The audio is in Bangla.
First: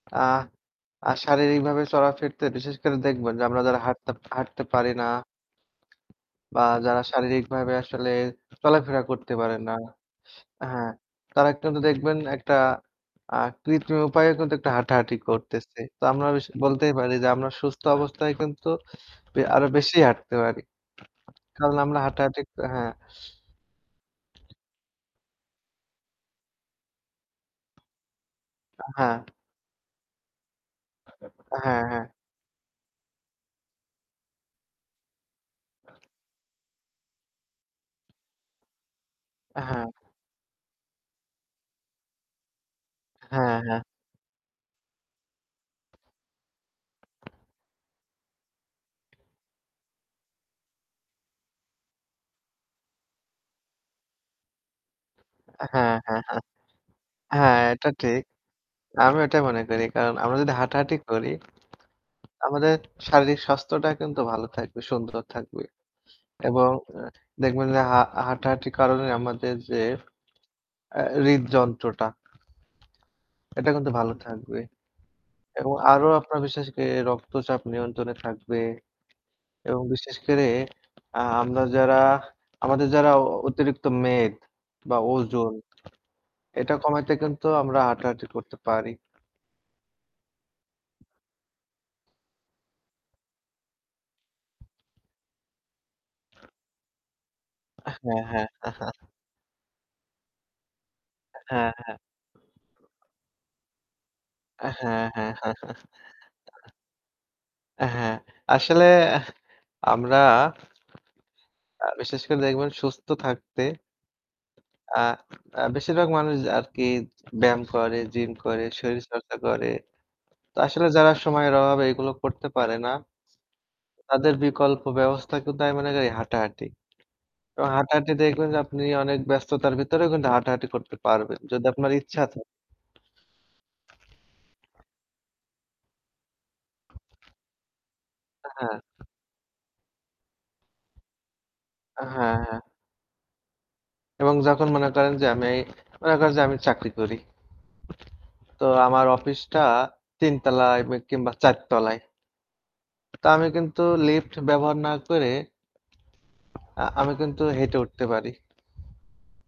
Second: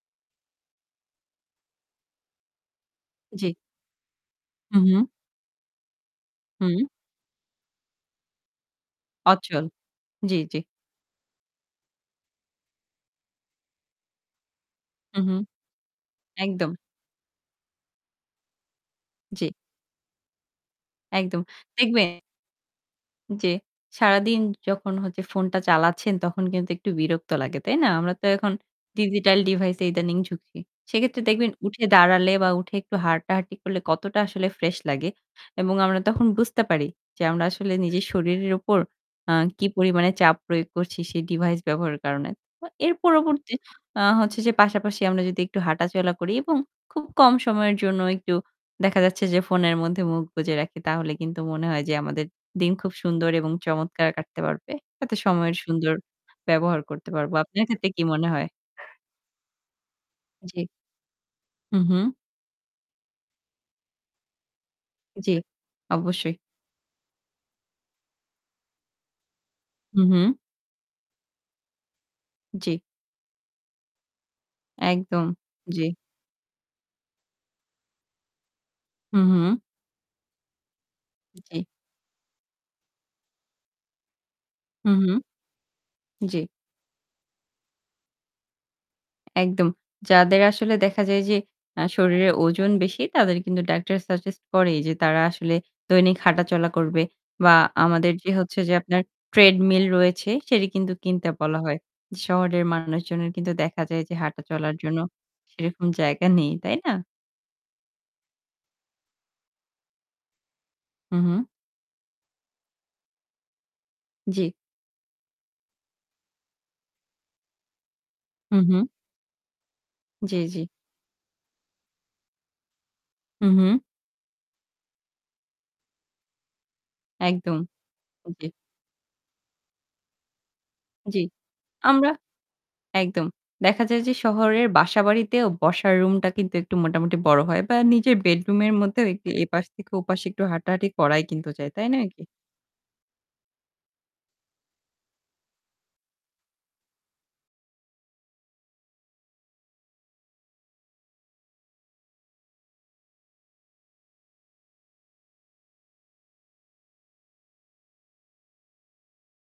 আ আ শারীরিকভাবে চলা ফিরতে বিশেষ করে দেখবেন যে জি। আমরা যারা হাঁটতে হাঁটতে হু, পারি না। হু। বা হুম। যারা শারীরিকভাবে আসলে চলাফেরা করতে পারে অচল, না। জি, জি। এ হ্যাঁ, তারা একটন দেখবেন একটা আ কৃত্রিম উপায়ে কিন্তু একটু হাঁটাহাঁটি হু, হু করতেছে। তো আমরা বেশ একদম। বলতেই পারি যে আমরা সুস্থ অবস্থায় কিন্তু বে জি। আরো বেশি হাঁটতে পারি। একদম কারণ আমরা দেখবে। হাঁটাহাঁটি ক হ্যাঁ। যে সারাদিন যখন হচ্ছে ফোনটা চালাচ্ছেন তখন কিন্তু একটু বিরক্ত লাগে। তাই না? আমরা তো এখন আ হ্যাঁ। ডিজিটাল ডিভাইস ইদানিং ঝুঁকি। সেক্ষেত্রে দেখবেন হ্যাঁ, উঠে হ্যাঁ। দাঁড়ালে বা উঠে একটু হাঁটাহাঁটি করলে কতটা আসলে ফ্রেশ লাগে এবং আমরা তখন বুঝতে পারি যে আমরা আসলে নিজের শরীরের উপর আ আ কি হ্যাঁ। পরিমাণে চাপ প্রয়োগ করছি। সেই ডিভাইস ব্যবহারের কারণে। তো এর পরবর্তী হ্যাঁ, হ্যাঁ। আ হচ্ছে যে পাশাপাশি আমরা যদি একটু হাঁটাচলা করি এবং খুব কম সময়ের জন্য একটু দেখা যাচ্ছে যে ফোনের মধ্যে মুখ বুজে রাখি তাহলে কিন্তু মনে হয় যে আমাদের দিন খুব সুন্দর এবং চমৎকার কাটতে পারবে। তাতে সময়ের আ সুন্দর হ্যাঁ, হ্যাঁ, হ্যাঁ। ব্যবহার করতে পারব। হ্যাঁ, আপনার এটা ক্ষেত্রে কি ঠিক। মনে হয়? আমিও ওটাই মনে করি। কারণ আমরা যদি জি। হাঁটাহাঁটি করি। হু, হু। আমাদের শারীরিক স্বাস্থ্যটা কিন্তু ভালো থাকবে, সুন্দর জি, থাকবে অবশ্যই। এবং আ দেখবেন যে হাঁ হাঁটাহাঁটির কারণে আমাদের যে। হু, হু। আ হৃদযন্ত্রটা। জি। এটা কিন্তু ভালো থাকবে। একদম এবং জি। আরো আপনার বিশেষ করে রক্তচাপ নিয়ন্ত্রণে থাকবে। হু, হু। এবং বিশেষ করে আ আমরা জি। যারা আমাদের যারা অ অতিরিক্ত মেদ হু, বা হু। ওজন। জি। এটা কমাইতে কিন্তু আমরা হাঁটাহাঁটি করতে পারি। একদম। যাদের আসলে দেখা যায় যে আ শরীরের ওজন বেশি তাদের কিন্তু ডাক্তার সাজেস্ট করে যে তারা আসলে দৈনিক হাঁটা চলা করবে। বা আ আমাদের হ্যাঁ, যে হ্যাঁ। হচ্ছে যে আপনার 'treadmill' রয়েছে সেটি কিন্তু কিনতে বলা হ্যাঁ, হয়। হ্যাঁ। শহরের মানুষজনের কিন্তু দেখা যায় যে হাঁটা আ চলার জন্য হ্যাঁ, হ্যাঁ।। সেরকম জায়গা নেই। তাই না? অ্যা হ্যাঁ। আসলে আমরা। হু, হু। আ বিশেষ করে দেখবেন সুস্থ থাকতে। জি। আ আ বেশিরভাগ মানুষ আরকি ব্যায়াম করে, জিম হু, করে, হু। শরীরচর্চা করে। জি, তো জি। আসলে যারা সময়ের অভাবে এগুলো করতে পারে না উহু। তাদের বিকল্প ব্যবস্থা কিন্তু আমি মনে করি হাঁটাহাঁটি। একদম, এবং হাঁটাহাঁটি জি। দেখবেন যে আপনি অনেক ব্যস্ততার ভেতরে হাঁটাহাঁটি করতে জি, পারবেন। যদি আপনার আমরা ইচ্ছা থা একদম। দেখা যায় যে শহরের বাসাবাড়িতেও বসার রুমটা কিন্তু একটু মোটামুটি বড় হয় বা নিজের আ বেডরুম এর হ্যাঁ। মধ্যেও একটু এপাশ থেকে ওপাশে একটু হাঁটাহাঁটি করাই কিন্তু যায়। তাই আ নয় কি? হ্যাঁ, হ্যাঁ। এবং যখন মনে করেন যে আমি মনে করেন যে আমি চাকরি, করি। তো আমার অফিসটা ৩ তলায় কিংবা ৪ তলায়। তো আমি কিন্তু লিফট ব্যবহার না করে আ আমি কিন্তু হেঁটে উঠতে পারি।